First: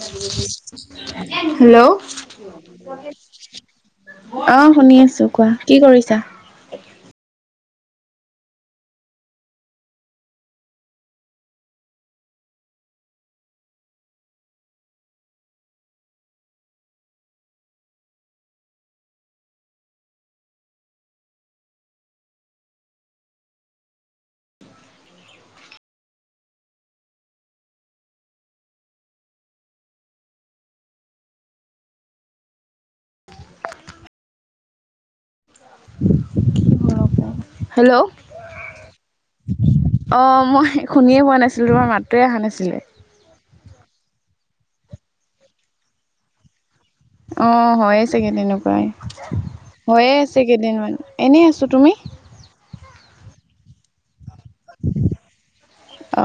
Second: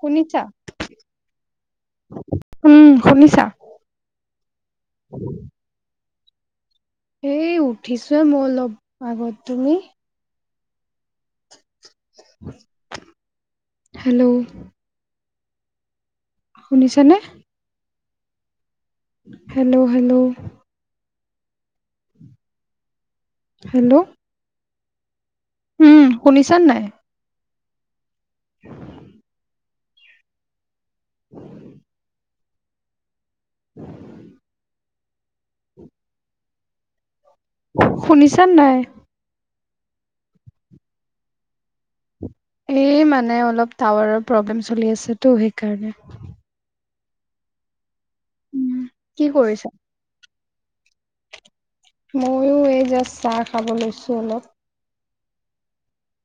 শুনিছা? হেল্ল'। উম, শুনিছা? আহ শুনি আছো কোৱা কি কৰিছা? এ উঠিছোৱে মই অলপ আগত তুমি হেল্ল'। শুনিছ নে? Hello hello. হেল্ল'। উম শুনিছান নাই [inaudible] উম। উম। [inaudible] হেল্ল' শুনিছান নাই? অ' মই শুনিয়ে পোৱা নাছিলো। তোমাৰ মাতটোৱে অহা নাছিলে। এই মানে অলপ টাৱাৰৰ প্ৰব্লেম চলি আছেতো সেইকাৰণে। অ' হৈ আছে কেইদনৰ উম, পৰাই কি কৰিছা? হৈয়ে আছে কেইদিনমান এনেই আছো। তুমি? ময়ো এই জাষ্ট চাহ খাব লৈছো অলপ।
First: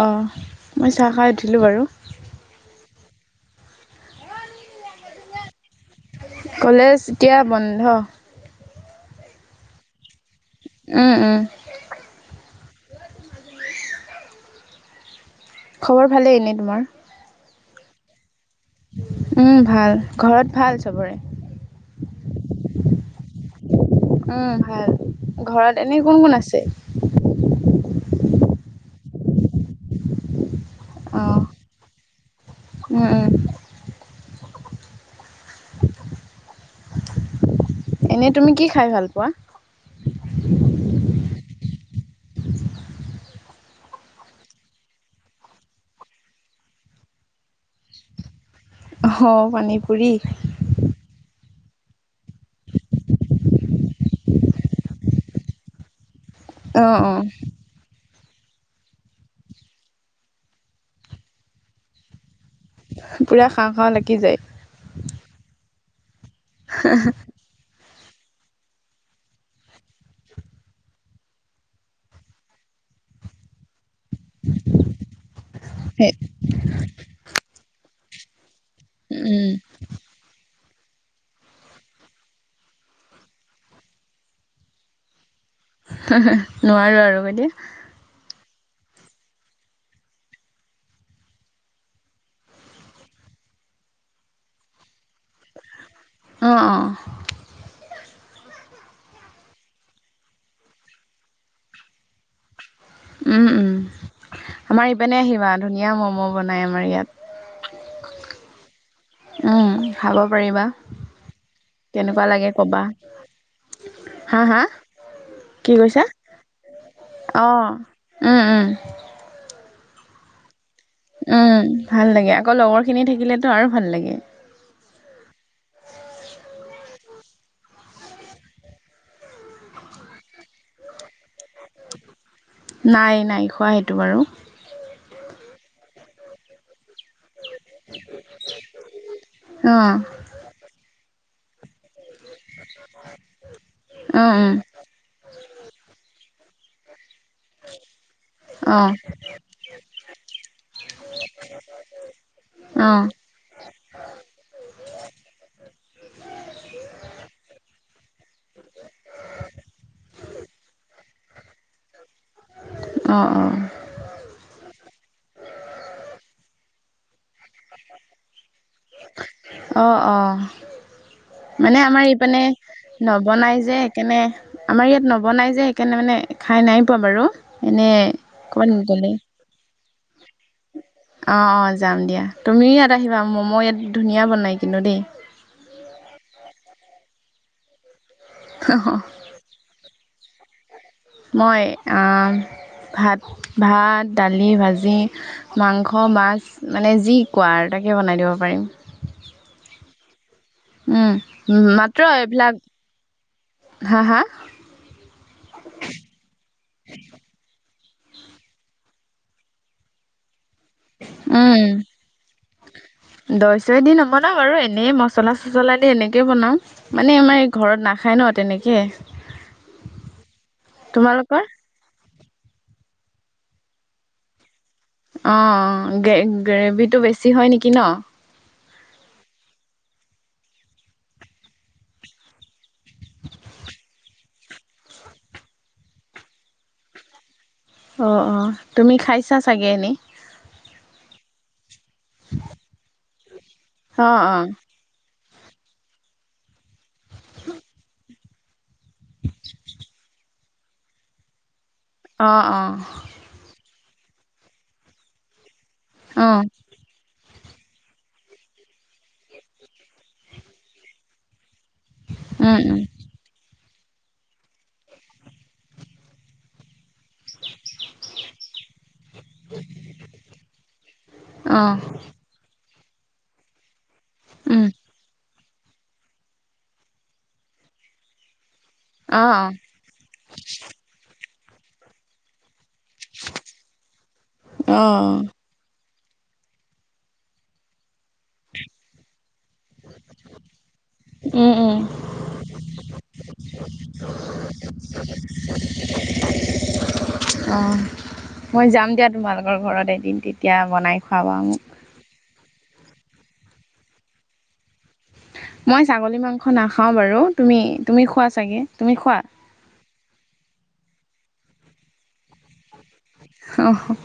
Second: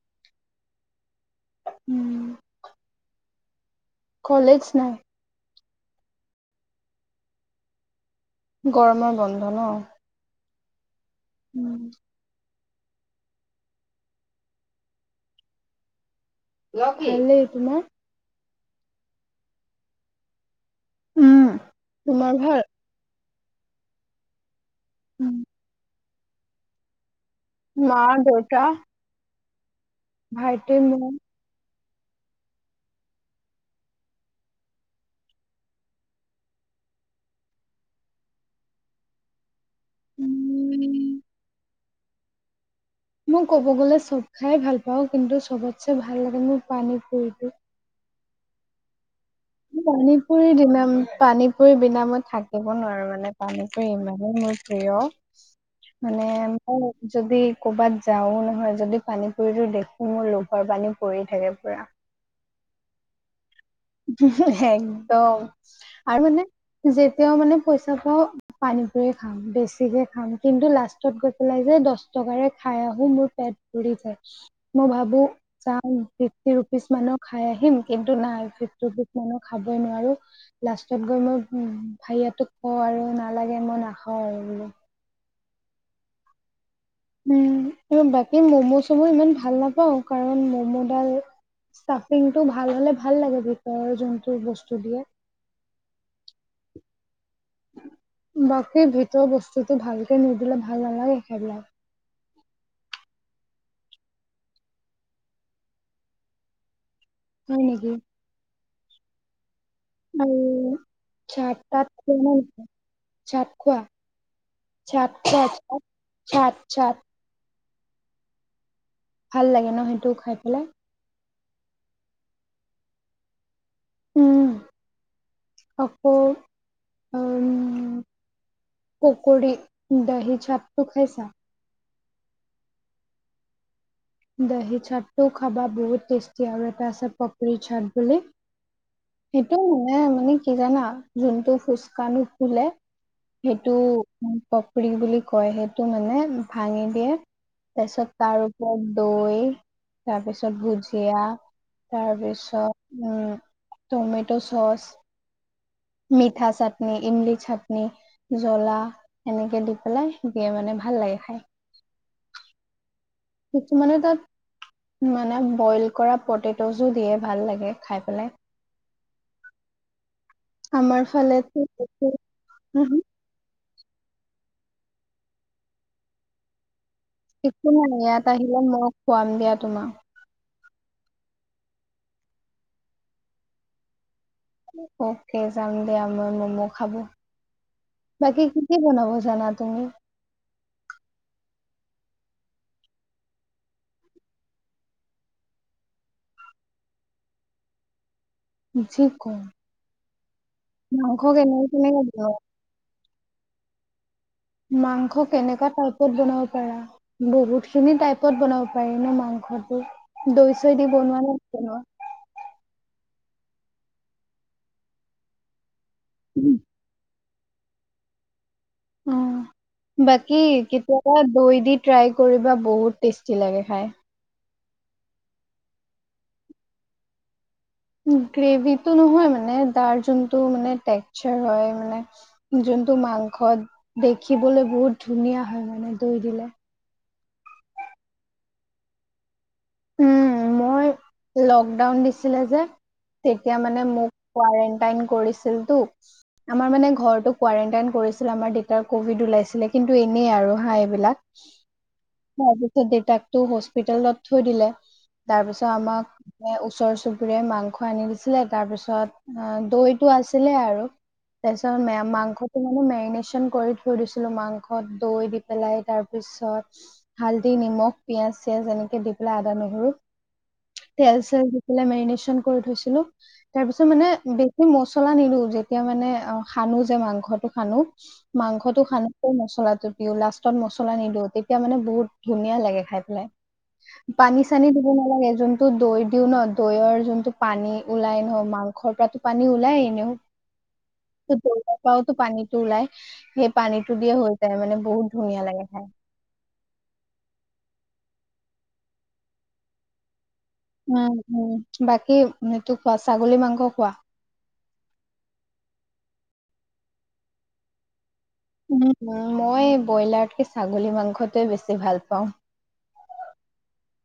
আহ মই চাহ খাই উঠিলো বাৰু। উম। কলেজ নাই কলেজ এতিয়া বন্ধ। গৰমৰ বন্ধ ন উম উম। খবৰ ভালেই এনেই তোমাৰ। ভালেই, তোমাৰ উম ভাল ঘৰত ভাল চবৰে। উম। তোমাৰ ভাল? উম ভাল ঘৰত এনে কোন কোন আছে। মা দেউতা ভাই অ'। উম উম। এনে তুমি কি খাই ভাল পোৱা। উম, মই ক'ব গ'লে চব খাই ভাল পাওঁ কিন্তু সবতছে ভাল লাগে মোৰ পানীৰ পুৰিটো। অ পুৰি পানী পৰি দিম পানী খুুৰ বিনা মই থাকিব নোৱাৰো মানে পানীপুৰি ইমানেই মোৰ প্ৰিয়। মানে অ অ মই যদি কৰ'বাত। যাও নহয় যদি পানী পুৰিতো দেখো মোৰ লোভৰ পানী পৰি থাকে পুৰা পুৰা খাওঁ খাওঁ লাগি যায়। একদম আৰু মানে যেতিয়াও মানে পই পানী পুৰি খাম বেছিকে খাম কিন্তু লাষ্টত গৈ পেলাই যে দহ টকাৰে খাই আহ মোৰ পেটুৰি যায় মই ভাবো চাম ফিফটি ৰুপিচ মানৰ খাই আহিম কিন্তু নাই ভটো ভিক মানহ উম খাবই নোৱাৰো লাষ্টত গৈ মই উ ভাইটোক কওঁ আৰু নালাগে মই নাখাওঁ আৰু নোৱাৰো আৰু বাইদে চাওমিন ইমান ভাল নাপাওঁ কাৰণ ম'ম'ডাল চাফিং টো ভাল হলে ভাল লাগে ভিতৰৰ যোনটো বস্তু দিয়ে অঁ অঁ বাকী ভিতৰ বস্তুটো ভালকে নিদিলে ভাল নালাগে সেইবিলাক উম উম আমাৰ ইপেনে আহিবা ধুনীয়া ম'ম' বনাই আমাৰ ইয়াত হয় নেকি খাব পাৰিবা চাত তাত খোৱা কেনেকুৱা নাই লাগে কবা চাত খোৱা হা হা চাট খোৱা চাট কি কৈছা চাট চাট অ উম উম ভাল লাগে ন সেইটো খাই পেলাই উম ভাল লাগে আকৌ লগৰ খিনি থাকিলেতো আৰু ভাল লাগে উম আকৌ উম পকৰি দহি চাতটো খাইছা? নাই নাই খোৱাহটো দহি চাটটো খাবা বহুত টেষ্টি আৰু এটা চ পকীৰ চাট বুলি সেইটো অ মানে মানে কি জানা যোনটো ফুচকা নো ফুলে সেইটো অ উম পাপৰি বুলি কয় সেইটো মানে ভাঙি দিয়ে তাৰপিছত তাৰ অ ওপৰত দৈ তাৰপিছত ভুজিয়া অ তাৰপিছত উম টমেট' চচ মিঠা চাটনি ইমলি চাটনি জ্বলা এনেকে দি পেলাই দিয়ে মানে ভাল লাগে খাই অ কিছুমানে তাত মানে বইল কৰা পটেট জ দিয়ে ভাল লাগে খাই পেলাই অ অ আমাৰ ফালেতো মানে আমাৰ একো এইপানে উহু, নবনাই যে সেইকাৰণনে আমাৰ ইয়াত নবনাই যে সেইকাৰণে মানে খাই নাই পোৱা বাৰু একো এনে নাই ইয়াত আহিলে ক মই গলে খুৱাম দিয়া তোমাক। অ অ যাম দিয়া তুমিও ইয়াত আহিবা ম'ম' ইয়াত ধুনীয়া বন অকে যাম দিয়া মই ম'ম' খাব বাকি কতি বনাব জানা তুমি মই ভাত ভাত দালি ভাজি মাংস মাছ মানে যি কোৱা আৰু তাকে বনাই দিব পাৰিম যি কম মাংস কেনেকে উম কেনেকে মাত্ৰ বনোৱা? এইবিলাক হা হা মাংস কেনেকুৱা টাইপত বনাব পাৰা বহুতখিনি টাইপত বনাব পাৰি ন মাংস ঘৰটো দৈ চৈ দি বনোৱা নে বনোৱা দই চই দি নবনাও আৰু এনেই মচলা চচলা দি এনেকে বনাও মানে আমাৰ ঘৰত নাখায় ন তেনেকে অ বাকি কেতিয়াবা তোমালোকৰ দৈ দি ট্ৰাই কৰিবা বহুত টেষ্টি লাগে খাই অ গ গ্ৰেভি টো বেছি হয় নেকি ন গ্ৰেভি টো নহয় মানে তাৰ যোনটো মানে টেক্চাৰ হয় মানে যোনটো মাংসত দেখিবলৈ বহুত ধুনীয়া হয় মানে দৈ দিলে অঁ অঁ তুমি খাইছা চাগে নি উম মই লকডাউন দিছিলে যে তেতিয়া মানে অ অ মোকাইন কৰি ছিল টো আমাৰ মানে ঘৰতো কোৱাৰেণ্টাইন কৰিছিলে আমাৰ দেউতাৰ কভিড ওলাইছিলে কিন্তু এনেই আৰু হাঁহ এইবিলাক। অ তাৰপিছত দেউতাকটো হস্পিতেলত থৈ দিলে তাৰপিছত অ অ ওচৰ চুবুৰ ৰে মাংস আনি দিছিলে তাৰ পিছত দৈটো আছিলে আৰু তাৰপিছত ম উম মাংসটো উম [unintelligible] মেৰিনেশচন কৰি থৈ দিছিলো মাংস দৈ দি পেলাই তাৰ পিছত হালধি নিমখ পিয়াঁজ চিয়াজ এনেকে দি পেলাই আদা নহৰু তেল চেল দি অ পেলাই মেৰিনেচন কৰি থৈছিলো, তাৰ পিছত মানে উম বেছি মছলা নিদো যে তেতিয়া মানে অ, সানো যে মাংসটো সানো মাংস অ অ সানোতে মছলাটো দিওঁ লাষ্টত মছলা নিদিওঁ, তেতিয়া মানে বহুত ধুনীয়া লাগে। খাই পেলাই পানী চানী অ দিব নালাগে যোনটো দৈ দিও ন দৈৰ যোনটো পানী ওলাই ন মাংসৰ পৰাতো পানী ওলাই এনেও ত উম দৌ উম পৰাওতো পানীতটো ওলাই, সেই পানীটো দিয়ে হৈ যায় মানে বহুত ধুনীয়া লাগে খাই [unintelligible] অ', মই যাম দিয়া তোমালোকৰ ঘৰত এদিন, দিনত। উম, উম, বাকী সেটো খোৱা ছাগলী মাংস খোৱা। মই ছাগলী মাংস নাখাও বাৰু, তুমি তুমি খোৱা চাগে উম তুমি খোৱা মই ব্ৰইলাৰতকে ছাগলী মাংসটোৱে বেছি ভাল পাওঁ। অ'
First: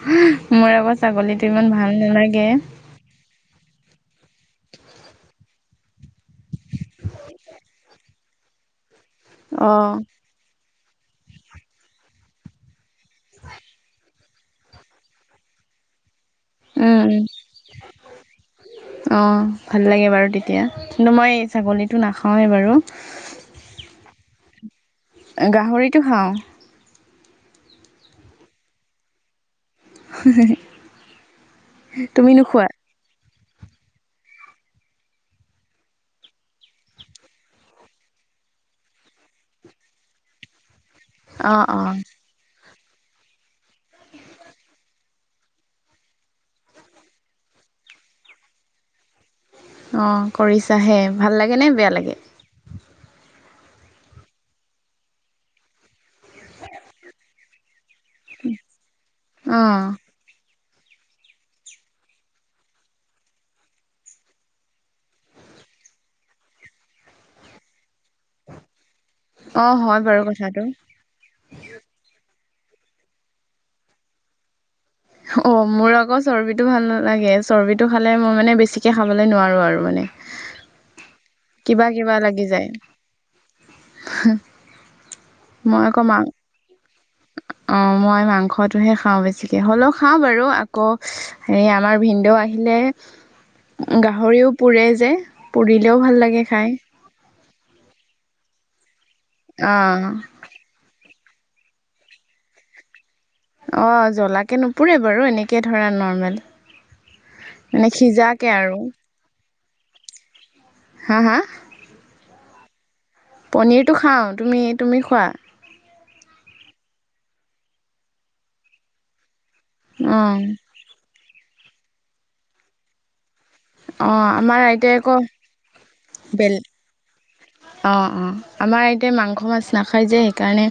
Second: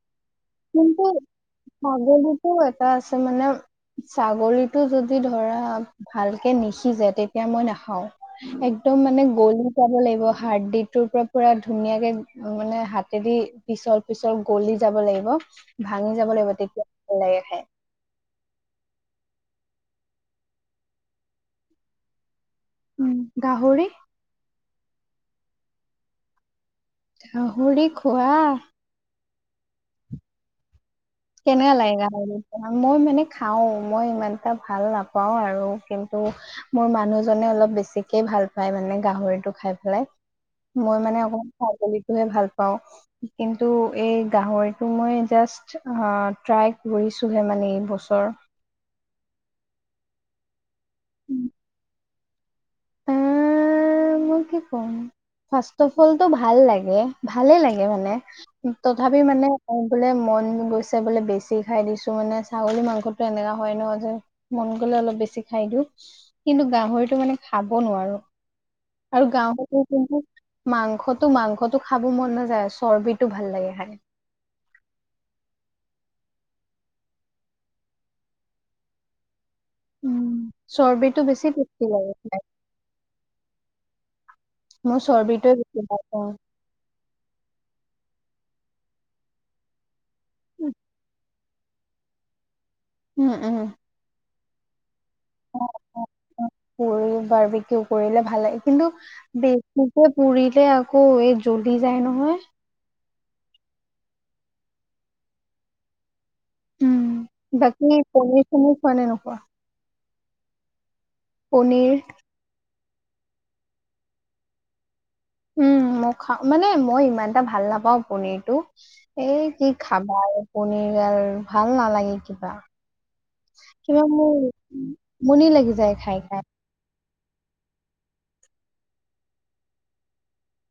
মোৰ আকৌ কিন্তু ছাগলীটো ইমান ভাল ছাগলীতো নালাগে এটা আছে মানে ছাগলীটো যদি ধৰা ভালকে নিখিজে তেতিয়া মই নাখাও। একদম মানে গলি অ যাব লাগিব হাৰ দিটোৰ পৰা পুৰা ধুনীয়াকে মানে হাত হাতে দি পিছল পিছল গলি যাব লাগিব ভাং যাব লাগিব তেতিয়া উম ভাল উম লাগে খাই। অ', ভাল লাগে বাৰু তেতিয়া, কিন্তু মই এই ছাগলীটো নাখাওঁ উম, গাহৰি গাহৰিটো খাওঁ। গাহৰি খোৱা হয়। কেনেকা লাগে গাহৰি খাই মই মানে খাও মই ইমান এটা ভাল নাপাওঁ আৰু, কিন্তু মোৰ মানুহজনে অলপ বেছিকে ভাল ভাল পাই মানে গাহৰিটো খাই পেলাই। [inaudible] মই মানে অকমান অ', অ', ছাগলীটোহে ভাল পাওঁ কিন্তু এই গাহৰিটো মই জাষ্ট অ', ট্ৰাই কৰিছো হে মানে এই বছৰ। অ', কৰিছা হে ভাল লাগে নে বেয়া লাগে? এ মই কি ক'ম ফাৰ্ষ্টত [unintelligible] ভাল লাগে, ভালে লাগে মানে, তথাপি মানে অ', বোলে মন গৈছে [unintelligible] বোলে বেছি খাই দিছো মানে ছাগলী মাংসটো এনেকা হয় ন যে মন গলে অলপ বেছি খাই দিও। কিন্তু গাহৰিটো মানে খাব নোৱাৰোঁ। আৰু অ', গাঁৱতে হয় কিন্তু বাৰু কথাটো মাংসটো মাংসটো খাব মন নাযায় চবিৰ্টো ভাল লাগে খাই। অ' মোৰ আকৌ চৰ্বিটো ভাল নালাগে চৰ্বি টো খালে মই মানে বেছিকে খাবলে নোৱাৰো নোৱাৰোঁ মানে উম, চৰ্বিটো বেছি টেষ্টি কিবা লাগে কিবা খাই, লাগি যায়। মোৰ চৰ্বিটোৱে মই বেছি ভাল আকৌ মা পাওঁ। অ', মই মাংসটোহে খাওঁ বেছিকে হ'লেও খাওঁ বাৰু, আকৌ হে আমাৰ ভিনডেউ আহি আহিলে উম, উম। গাহৰিও পুৰে যে পুৰিলেও ভাল লাগে খাই। পুৰি [unintelligible] কৰিলে ভাল লাগে কিন্তু বেছিকে অ', পুৰিলে আকৌ। ক, এই জ্বলি যায় নহয়। অ', জ্বলাকে নুপুৰে বাৰু এনেকে ধৰা নৰ্মেল উম, বাকী মানে পনীৰ সিজাকে চনীৰ আৰু [unintelligible] খোৱা নে নোখোৱা? হা হা পনীৰ, পনিৰটো খাও তুমি, তুমি খোৱা [unintelligible] উম, মই খাও, মানে মই ইমান এটা ভাল নাপাওঁ পনিৰটো এই কি খাবাৰ অঁ পনিৰয়াল ভাল নালাগে কিবা [unintelligible] সেইিবা অঁ মোৰ আমাৰ আইতাই আমনি লাগি যায় খাই, খাই, হয় [unintelligible] অ', অ', আমাৰ এতিয়া মাংস মাছ নাখাই যে সেইকাৰণে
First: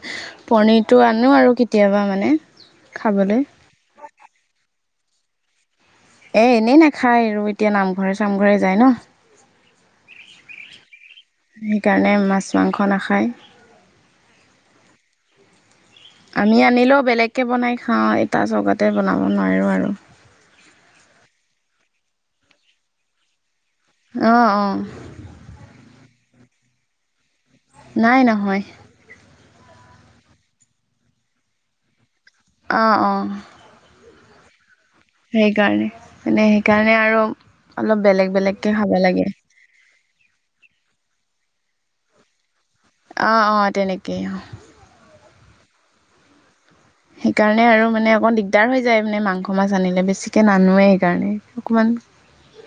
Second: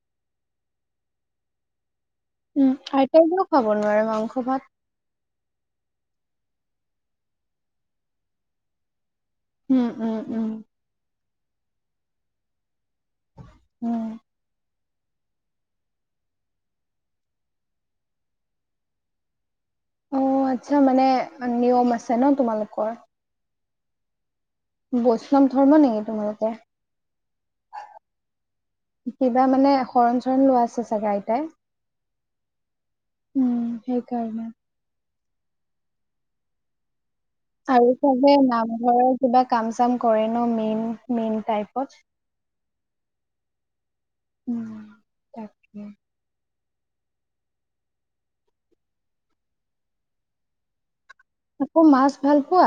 পনিৰটো আনো আৰু কেতিয়াবা আ উম, আইতাইেও খাব নোৱাৰে মাংস ভাত [unintelligible] এ, এনেই নাখায় আৰু এতিয়া নামঘৰে চামঘৰে যায় ন, উম, উম, উম সেইকাৰণে মাছ মাংস নাখায় উম, আমি আনিলেও বেলেগকে বনাই খাও এটা জগতে বনাব নোৱাৰো আৰু অ আচ্ছা মানে নিয়ম আছে ন তোমালোকৰ অঁ অঁ বৈষ্ণৱ ধৰ্ম নেকি তোমালোকৰ নাই নহয় কিবা মানে শৰণ, চৰণ লোৱা আছে চাগা আইতাই অ, ' অ', কাৰণ [unintelligible] সেইকাৰণে মানে, সেইকাৰণে আৰু আৰু অলপ বেলেগ চবে বেলেগকৈ খাব নামঘৰৰ লাগে কিবা কাম চাম কৰে ন মেইন, মেইন টাইপত অ', অ', তেনেকেই অ', উম, তাকে [inaudible] সেইকাৰণে আৰু মানে অকণ দিগদাৰ হৈ যায় মানে মাংস মাছ আনিলে বেছিকে নানোৱে সেইকাৰণে আকৌ অকমান মাছ ভাল পোৱা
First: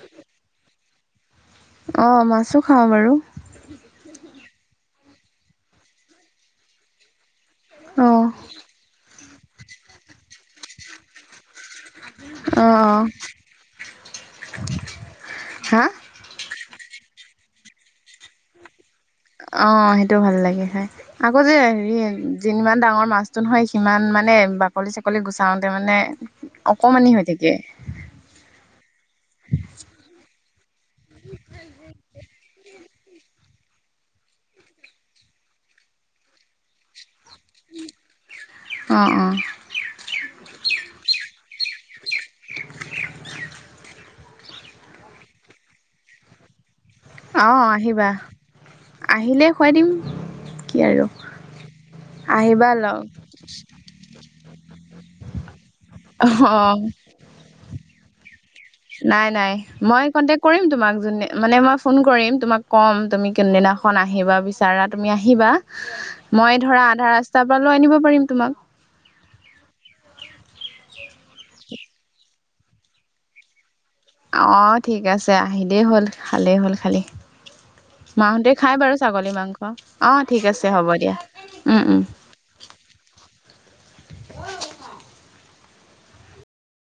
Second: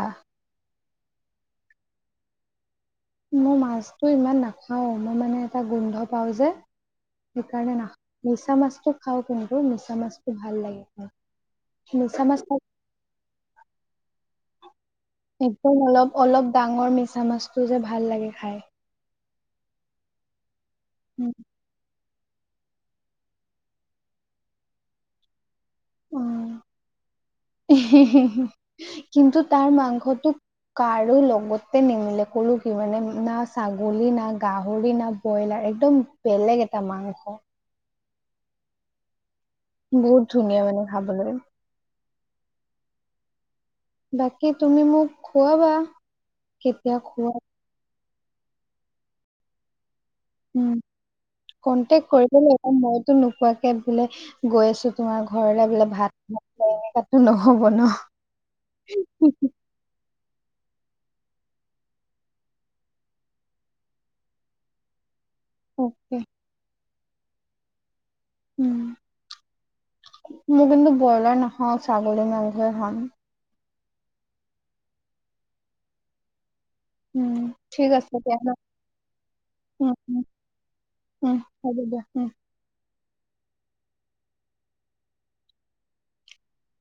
অ', মাছো খাওঁ বাৰু মই মাছটো ইমান নাখাও মই মানে এটা গোন্ধ পাওঁ যে সেইকাৰণে না অ', মিছা মাছটো খাওঁ কিন্তু মিছা মাছটো ভাল লাগে মিছা মাছ আহ, আহ একদম হা? অলপ, অলপ ডাঙৰ মিছামাছটো যে ভাল লাগে খাই অ', সেইটো ভাল লাগে খাই আকৌ যে হেৰি যিমান ডাঙৰ মাছতো নহয় সিমান মানে বাকলি চাকলি গুচ অক হ, হ, হ [unintelligible] কিন্তু তাৰ মাংসটো কাৰো লগতে নিমিলে কলো কি মানে না ছাগলী না গাহৰি না ব্ৰইলাৰ একদম বেলেগ এটা মাংস অ', অ',। বহুত ধুনীয়া মানে খাবলৈ বাকী তুমি মোক খুৱাবা কেতিয়া খোৱা অ', আহিবা আহিলে খুৱাই দিম কি আৰু কনটেক্ট আহিবা কৰিবলৈ লগ মইতো নোকোৱাকে বোলে গৈ আছো তোমাৰ ঘৰলে বোলে অ', ভাত নহ'ব ন নাই, নাই, মই কণ্টেক ম তোমাক য মানে মই ফোন কৰিম তোমাক ক'ম তুমি কোনদিনাখন আহিবা বিচাৰা তুমি আহিবা অকে মই ধৰা আধা ৰাস্তাৰ পৰা লৈ আনিব পাৰিম তোমাক উম। মোৰ কিন্তু ব্ৰইলাৰ নাখাও ছাগলী মাংসই খাম অ', ঠিক আছে আহিলেই হ'ল ভালেই হ'ল খালী উম ঠিক আছে দিয়া ন মাহঁতে খাই বাৰু ছাগলী মাংস উম অঁ উম ঠিক আছে হ'ব দিয়া উম হ'ব উম অ